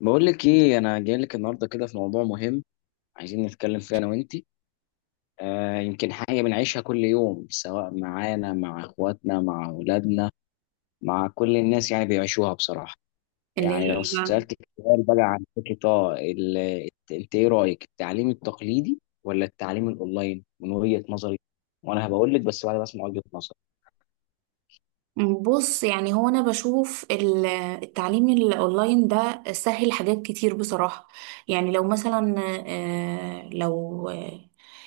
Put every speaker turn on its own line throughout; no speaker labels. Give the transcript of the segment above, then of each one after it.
بقول لك ايه، انا جاي لك النهارده كده في موضوع مهم عايزين نتكلم فيه انا وانتي. آه يمكن حاجه بنعيشها كل يوم، سواء معانا، مع اخواتنا، مع اولادنا، مع كل الناس، يعني بيعيشوها بصراحه.
اللي
يعني
هي
لو
ايه بقى؟
سالتك سؤال بقى عن فكره، انت ايه رايك؟ التعليم التقليدي ولا التعليم الاونلاين؟ من وجهه نظري، وانا هبقول لك بس بعد ما اسمع وجهه نظري
بص، يعني هو انا بشوف التعليم الاونلاين ده سهل حاجات كتير بصراحة. يعني لو مثلا آه، لو آه،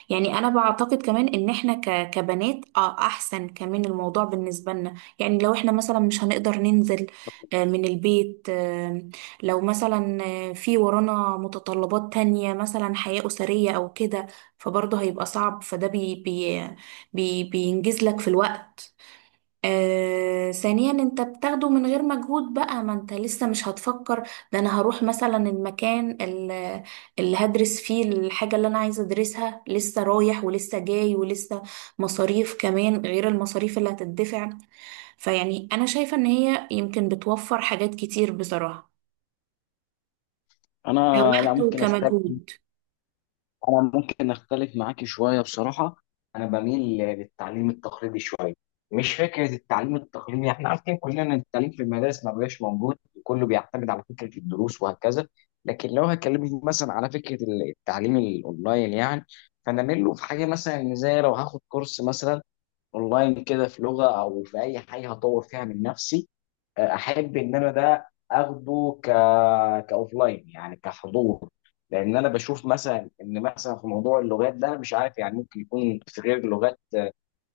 يعني انا بعتقد كمان ان احنا كبنات احسن كمان الموضوع بالنسبة لنا. يعني لو احنا مثلا مش هنقدر ننزل من البيت، لو مثلا في ورانا متطلبات تانية مثلا حياة أسرية او كده، فبرضه هيبقى صعب. فده بي بي بي بينجز لك في الوقت. ثانيا انت بتاخده من غير مجهود بقى، ما انت لسه مش هتفكر ده انا هروح مثلا المكان اللي هدرس فيه الحاجة اللي انا عايزة ادرسها، لسه رايح ولسه جاي ولسه مصاريف كمان غير المصاريف اللي هتدفع. فيعني انا شايفة ان هي يمكن بتوفر حاجات كتير بصراحة،
انا. لا،
كوقت
ممكن اختلف
وكمجهود.
معاكي شويه بصراحه. انا بميل للتعليم التقليدي شويه. مش فكره التعليم التقليدي، احنا عارفين كلنا ان التعليم في المدارس ما بقاش موجود، كله بيعتمد على فكره الدروس وهكذا. لكن لو هكلمك مثلا على فكره التعليم الاونلاين يعني، فانا ميل له في حاجه، مثلا إن زي لو هاخد كورس مثلا اونلاين كده في لغه او في اي حاجه هطور فيها من نفسي، احب ان انا ده اخده كاوفلاين يعني كحضور. لان انا بشوف مثلا ان مثلا في موضوع اللغات ده، أنا مش عارف يعني ممكن يكون في غير اللغات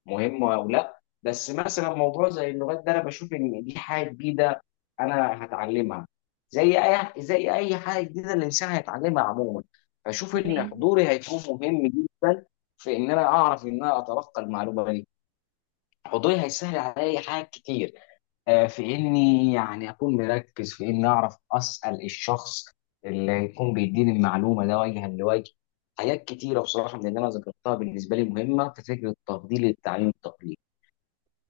مهمه او لا، بس مثلا موضوع زي اللغات ده انا بشوف ان دي حاجه جديده انا هتعلمها، زي اي حاجه جديده الانسان هيتعلمها عموما. فشوف ان
تمام.
حضوري هيكون مهم جدا في ان انا اعرف ان انا اتلقى المعلومه دي. حضوري هيسهل عليا حاجات كتير، في اني يعني اكون مركز في اني اعرف اسال الشخص اللي يكون بيديني المعلومه ده وجها لوجه. حاجات كتيره بصراحه من اللي انا ذكرتها بالنسبه لي مهمه في فكره تفضيل التعليم التقليدي.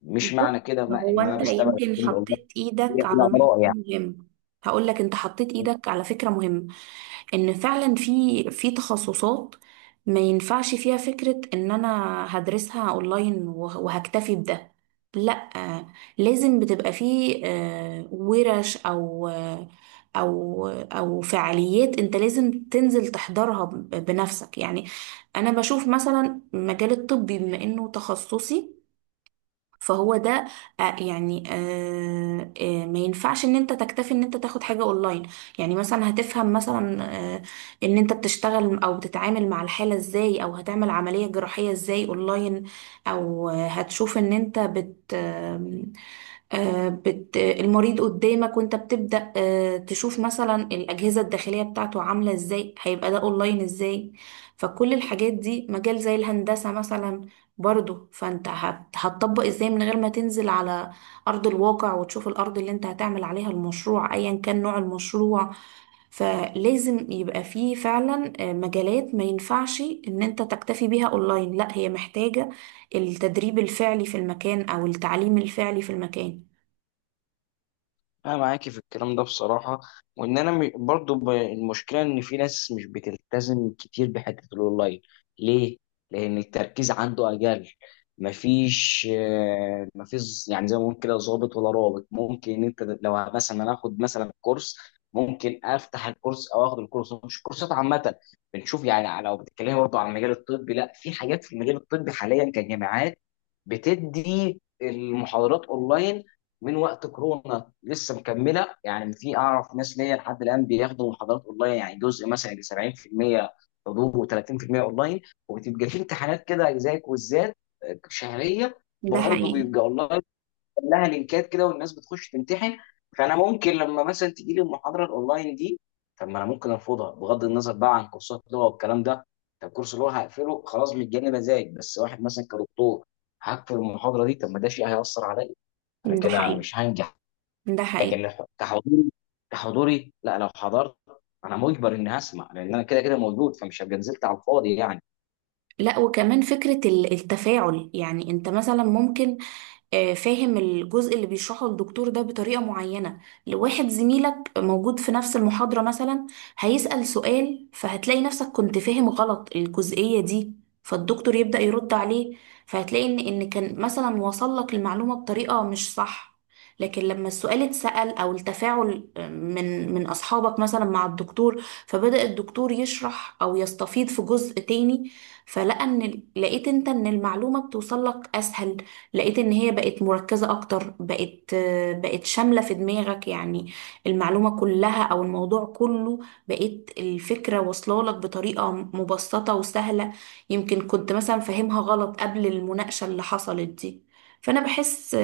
مش
بص،
معنى كده ما
هو
ان انا
انت
بستبعد
يمكن
التعليم الاونلاين،
حطيت ايدك
هي
على
بلا
نقطة
اراء يعني.
مهمة. هقول لك انت حطيت ايدك على فكرة مهمة، ان فعلا في تخصصات ما ينفعش فيها فكرة ان انا هدرسها اونلاين وهكتفي بده. لا، لازم بتبقى فيه ورش او او فعاليات انت لازم تنزل تحضرها بنفسك يعني. انا بشوف مثلا مجال الطب بما انه تخصصي، فهو ده ما ينفعش ان انت تكتفي ان انت تاخد حاجة اونلاين. يعني مثلا هتفهم مثلا آه، ان انت بتشتغل او بتتعامل مع الحالة ازاي، او هتعمل عملية جراحية ازاي اونلاين؟ او هتشوف ان انت بت آم، آه، بت المريض قدامك، وانت بتبدأ تشوف مثلا الأجهزة الداخلية بتاعته عاملة ازاي، هيبقى ده اونلاين ازاي؟ فكل الحاجات دي، مجال زي الهندسة مثلا برضو، فانت هتطبق ازاي من غير ما تنزل على ارض الواقع وتشوف الارض اللي انت هتعمل عليها المشروع، ايا كان نوع المشروع. فلازم يبقى فيه فعلا مجالات ما ينفعش ان انت تكتفي بيها اونلاين، لا، هي محتاجة التدريب الفعلي في المكان او التعليم الفعلي في المكان.
انا معاكي في الكلام ده بصراحه. وان انا م- برضو ب- المشكله ان في ناس مش بتلتزم كتير بحته الاونلاين. ليه؟ لان التركيز عنده اقل. مفيش يعني زي ما بنقول كده ظابط ولا رابط. ممكن ان انت لو مثلا انا اخد مثلا كورس، ممكن افتح الكورس او اخد الكورس. مش كورسات عامه بنشوف، يعني لو بتتكلمي برضو عن المجال الطبي، لا، في حاجات في المجال الطبي حاليا كجامعات بتدي المحاضرات اونلاين من وقت كورونا لسه مكمله. يعني في، اعرف ناس ليا لحد الان بياخدوا محاضرات اونلاين، يعني جزء مثلا يجي 70% حضور و30% اونلاين، وبتبقى في امتحانات كده زي كويزات شهريه،
ده
برضه
حقيقي.
بيبقى اونلاين، لها لينكات كده والناس بتخش تمتحن. فانا ممكن لما مثلا تجي لي المحاضره الاونلاين دي، طب ما انا ممكن ارفضها. بغض النظر بقى عن كورسات لغه والكلام ده، طب كورس لغه هقفله خلاص متجني مزاج. بس واحد مثلا كدكتور هقفل المحاضره دي، طب ما ده شيء هيأثر عليا. انا
ده
كده
حقيقي.
مش هنجح.
ده حقيقي.
لكن كحضوري كحضوري لا، لو حضرت انا مجبر اني هسمع لان انا كده كده موجود فمش هبقى نزلت على الفاضي يعني.
لا وكمان فكرة التفاعل، يعني انت مثلا ممكن فاهم الجزء اللي بيشرحه الدكتور ده بطريقة معينة، لواحد زميلك موجود في نفس المحاضرة مثلا هيسأل سؤال، فهتلاقي نفسك كنت فاهم غلط الجزئية دي. فالدكتور يبدأ يرد عليه، فهتلاقي ان كان مثلا وصل لك المعلومة بطريقة مش صح، لكن لما السؤال اتسأل او التفاعل من اصحابك مثلا مع الدكتور، فبدأ الدكتور يشرح او يستفيض في جزء تاني، فلقى ان لقيت انت ان المعلومة بتوصل لك اسهل. لقيت ان هي بقت مركزة اكتر، بقت بقت شاملة في دماغك يعني، المعلومة كلها او الموضوع كله. بقيت الفكرة واصلة لك بطريقة مبسطة وسهلة، يمكن كنت مثلا فاهمها غلط قبل المناقشة اللي حصلت دي. فانا بحس،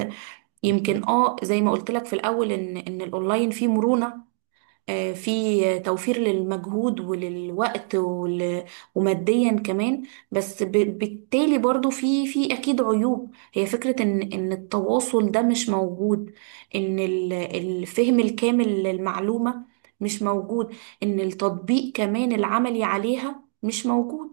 يمكن اه زي ما قلت لك في الاول، ان الاونلاين فيه مرونة، في توفير للمجهود وللوقت وماديا كمان. بس بالتالي برضو في اكيد عيوب، هي فكرة ان التواصل ده مش موجود، ان الفهم الكامل للمعلومة مش موجود، ان التطبيق كمان العملي عليها مش موجود.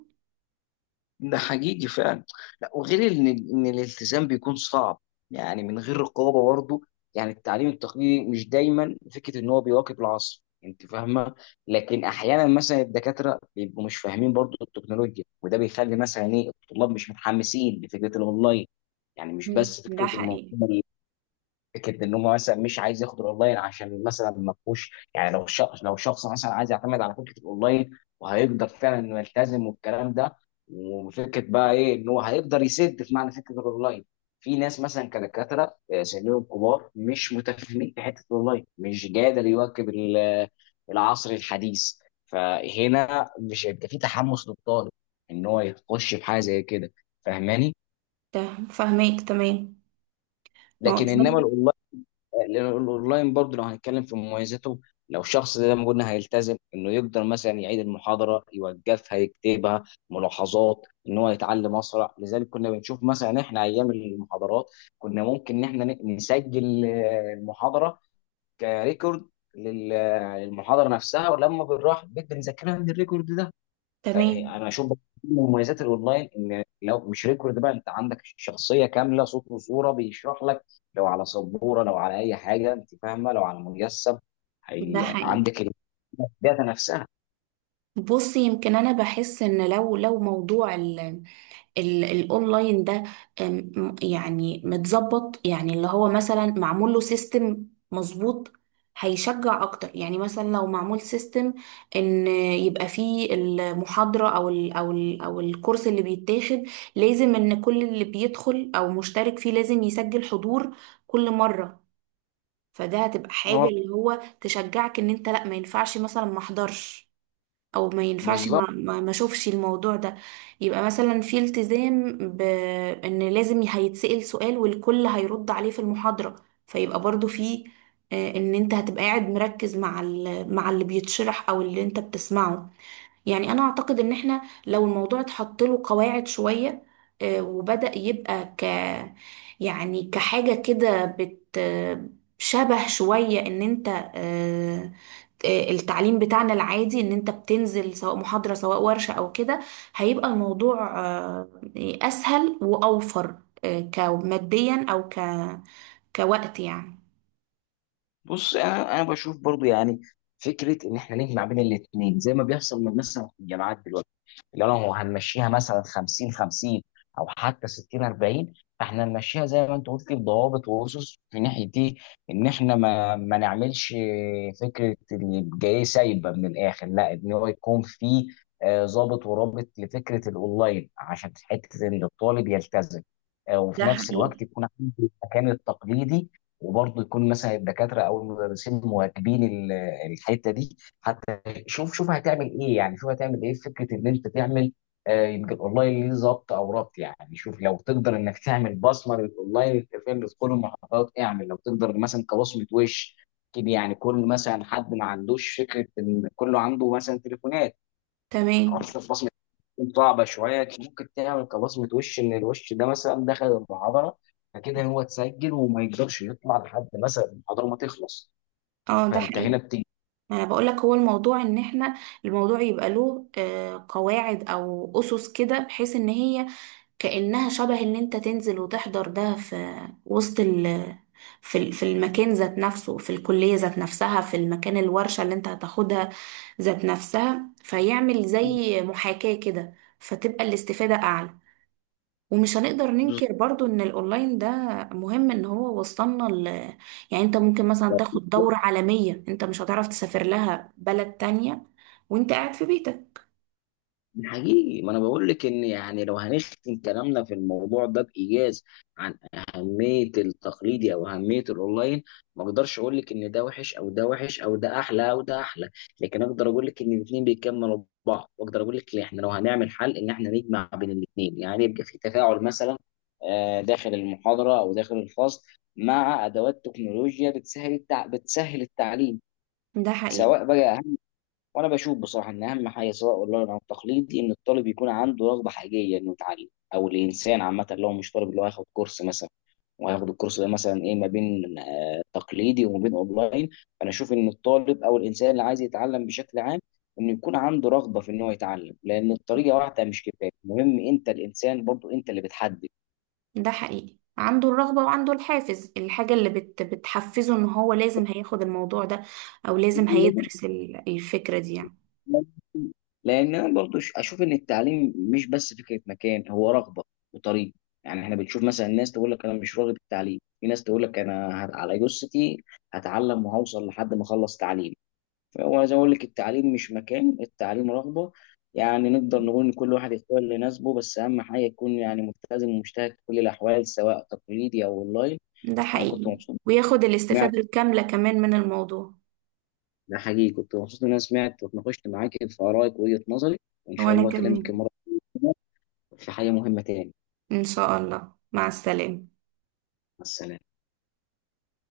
ده حقيقي فعلا. لا، وغير ان الالتزام بيكون صعب يعني من غير رقابه برضه. يعني التعليم التقليدي مش دايما فكره ان هو بيواكب العصر، انت فاهمه، لكن احيانا مثلا الدكاتره بيبقوا مش فاهمين برضه التكنولوجيا، وده بيخلي مثلا ايه الطلاب مش متحمسين لفكره الاونلاين. يعني مش بس
ده
فكره
حقيقي.
المنظومه، فكره ان هو مثلا مش عايز ياخد الاونلاين عشان مثلا ما فيهوش. يعني لو شخص، مثلا عايز يعتمد على فكره الاونلاين وهيقدر فعلا انه يلتزم والكلام ده، وفكره بقى ايه ان هو هيقدر يسد في معنى فكره الاونلاين. في ناس مثلا كدكاتره سنهم كبار مش متفاهمين في حته الاونلاين، مش قادر يواكب العصر الحديث. فهنا مش هيبقى في تحمس للطالب ان هو يخش في حاجه زي كده. فاهماني؟
ده فهماك تمام. ما هو
لكن انما،
بالظبط.
لأن الاونلاين برضه لو هنتكلم في مميزاته، لو شخص زي ما قلنا هيلتزم، انه يقدر مثلا يعيد المحاضره، يوقفها، يكتبها ملاحظات، ان هو يتعلم اسرع. لذلك كنا بنشوف مثلا احنا ايام المحاضرات، كنا ممكن ان احنا نسجل المحاضره كريكورد للمحاضره نفسها، ولما بنروح البيت بنذاكرها من الريكورد ده.
تمام.
فانا اشوف بقى من مميزات الاونلاين ان لو مش ريكورد بقى انت عندك شخصيه كامله، صوت وصوره بيشرح لك، لو على سبوره، لو على اي حاجه انت فاهمه، لو على مجسم، هي
ده
يعني
حقيقي.
عندك الداتا نفسها.
بصي، يمكن انا بحس ان لو موضوع الاونلاين ده يعني متظبط، يعني اللي هو مثلا معمول له سيستم مظبوط، هيشجع اكتر. يعني مثلا لو معمول سيستم ان يبقى فيه المحاضرة او ال او الكورس اللي بيتاخد، لازم ان كل اللي بيدخل او مشترك فيه لازم يسجل حضور كل مرة. فده هتبقى حاجة
هو
اللي هو تشجعك ان انت لا ما ينفعش مثلا ما احضرش، او ما ينفعش
بالظبط.
ما اشوفش الموضوع ده. يبقى مثلا في التزام بان لازم هيتسأل سؤال والكل هيرد عليه في المحاضرة. فيبقى برضو في ان انت هتبقى قاعد مركز مع مع اللي بيتشرح او اللي انت بتسمعه. يعني انا اعتقد ان احنا لو الموضوع اتحط له قواعد شوية، وبدأ يبقى ك يعني كحاجة كده بت شبه شوية ان انت آه، التعليم بتاعنا العادي، ان انت بتنزل سواء محاضرة سواء ورشة او كده، هيبقى الموضوع اسهل واوفر، كماديا او كوقت يعني.
بص، انا بشوف برضو، يعني فكره ان احنا نجمع بين الاثنين زي ما بيحصل من مثلا في الجامعات دلوقتي. لو هنمشيها مثلا 50-50 او حتى 60-40، فاحنا نمشيها زي ما انت قلت بضوابط واسس في ناحيه دي. ان احنا ما نعملش فكره ان الجاي سايبه من الاخر، لا، ان هو يكون في ضابط ورابط لفكره الاونلاين عشان حته ان الطالب يلتزم، وفي
ده
نفس الوقت
حقيقي.
يكون عنده المكان التقليدي، وبرضه يكون مثلا الدكاتره او المدرسين مواكبين الحته دي حتى. شوف شوف هتعمل ايه، يعني شوف هتعمل ايه في فكره ان انت تعمل يبقى الاونلاين ليه ظبط او ربط. يعني شوف لو تقدر انك تعمل بصمه للاونلاين، انت فاهم، بتدخل المحافظات، اعمل لو تقدر مثلا كبصمه وش كده. يعني كل مثلا حد ما عندوش فكره، ان كله عنده مثلا تليفونات،
تمام.
خلاص بصمه تكون صعبه شويه. ممكن تعمل كبصمه وش ان الوش ده مثلا دخل المحاضره فكده هو اتسجل، وما يقدرش يطلع لحد مثلا المحاضره ما تخلص.
اه ده
فانت
حقيقي.
هنا بتيجي.
ما انا بقولك، هو الموضوع ان احنا الموضوع يبقى له قواعد او اسس كده، بحيث ان هي كأنها شبه ان انت تنزل وتحضر ده في وسط، في في المكان ذات نفسه، في الكلية ذات نفسها، في المكان الورشة اللي انت هتاخدها ذات نفسها، فيعمل زي محاكاة كده، فتبقى الاستفادة أعلى. ومش هنقدر ننكر برضو ان الاونلاين ده مهم، ان هو وصلنا يعني انت ممكن مثلا تاخد دورة عالمية انت مش هتعرف تسافر لها بلد تانية وانت قاعد في بيتك.
حقيقي، ما انا بقول لك ان يعني لو هنختم كلامنا في الموضوع ده بايجاز عن اهميه التقليدي او اهميه الاونلاين، ما اقدرش اقول لك ان ده وحش او ده وحش او ده احلى او ده احلى، لكن اقدر اقول لك ان الاثنين بيكملوا بعض. واقدر اقول لك إن احنا لو هنعمل حل ان احنا نجمع بين الاثنين، يعني يبقى في تفاعل مثلا داخل المحاضره او داخل الفصل، مع ادوات تكنولوجيا بتسهل التعليم
ده حقيقي.
سواء بقى. وانا بشوف بصراحه ان اهم حاجه سواء اونلاين او تقليدي ان الطالب يكون عنده رغبه حقيقيه انه يتعلم، او الانسان عامه لو مش طالب اللي هو هياخد كورس مثلا، وهياخد الكورس ده مثلا ايه ما بين تقليدي وما بين اونلاين. فانا اشوف ان الطالب او الانسان اللي عايز يتعلم بشكل عام، انه يكون عنده رغبه في ان هو يتعلم، لان الطريقه واحده مش كفايه، المهم انت، الانسان برضو انت اللي بتحدد.
ده حقيقي، عنده الرغبة وعنده الحافز، الحاجة اللي بتحفزه ان هو لازم هياخد الموضوع ده او لازم هيدرس الفكرة دي يعني.
لان انا برضو اشوف ان التعليم مش بس فكره مكان، هو رغبه وطريق. يعني احنا بنشوف مثلا ناس تقول لك انا مش راغب التعليم، في ناس تقول لك انا على جثتي هتعلم وهوصل لحد ما اخلص تعليم. فهو زي ما اقول لك التعليم مش مكان، التعليم رغبه. يعني نقدر نقول ان كل واحد يختار اللي يناسبه، بس اهم حاجه يكون يعني ملتزم ومجتهد في كل الاحوال سواء تقليدي او اونلاين.
ده
انا كنت
حقيقي،
مبسوط،
وياخد
سمعت،
الاستفادة الكاملة كمان من الموضوع.
ده حقيقي. كنت مبسوط ان انا سمعت واتناقشت معاك في ارائك، وجهه نظري. وان شاء
وانا
الله اكلمك
كمان.
المره في حاجة مهمة تاني.
ان شاء الله، مع السلامة.
مع السلامة.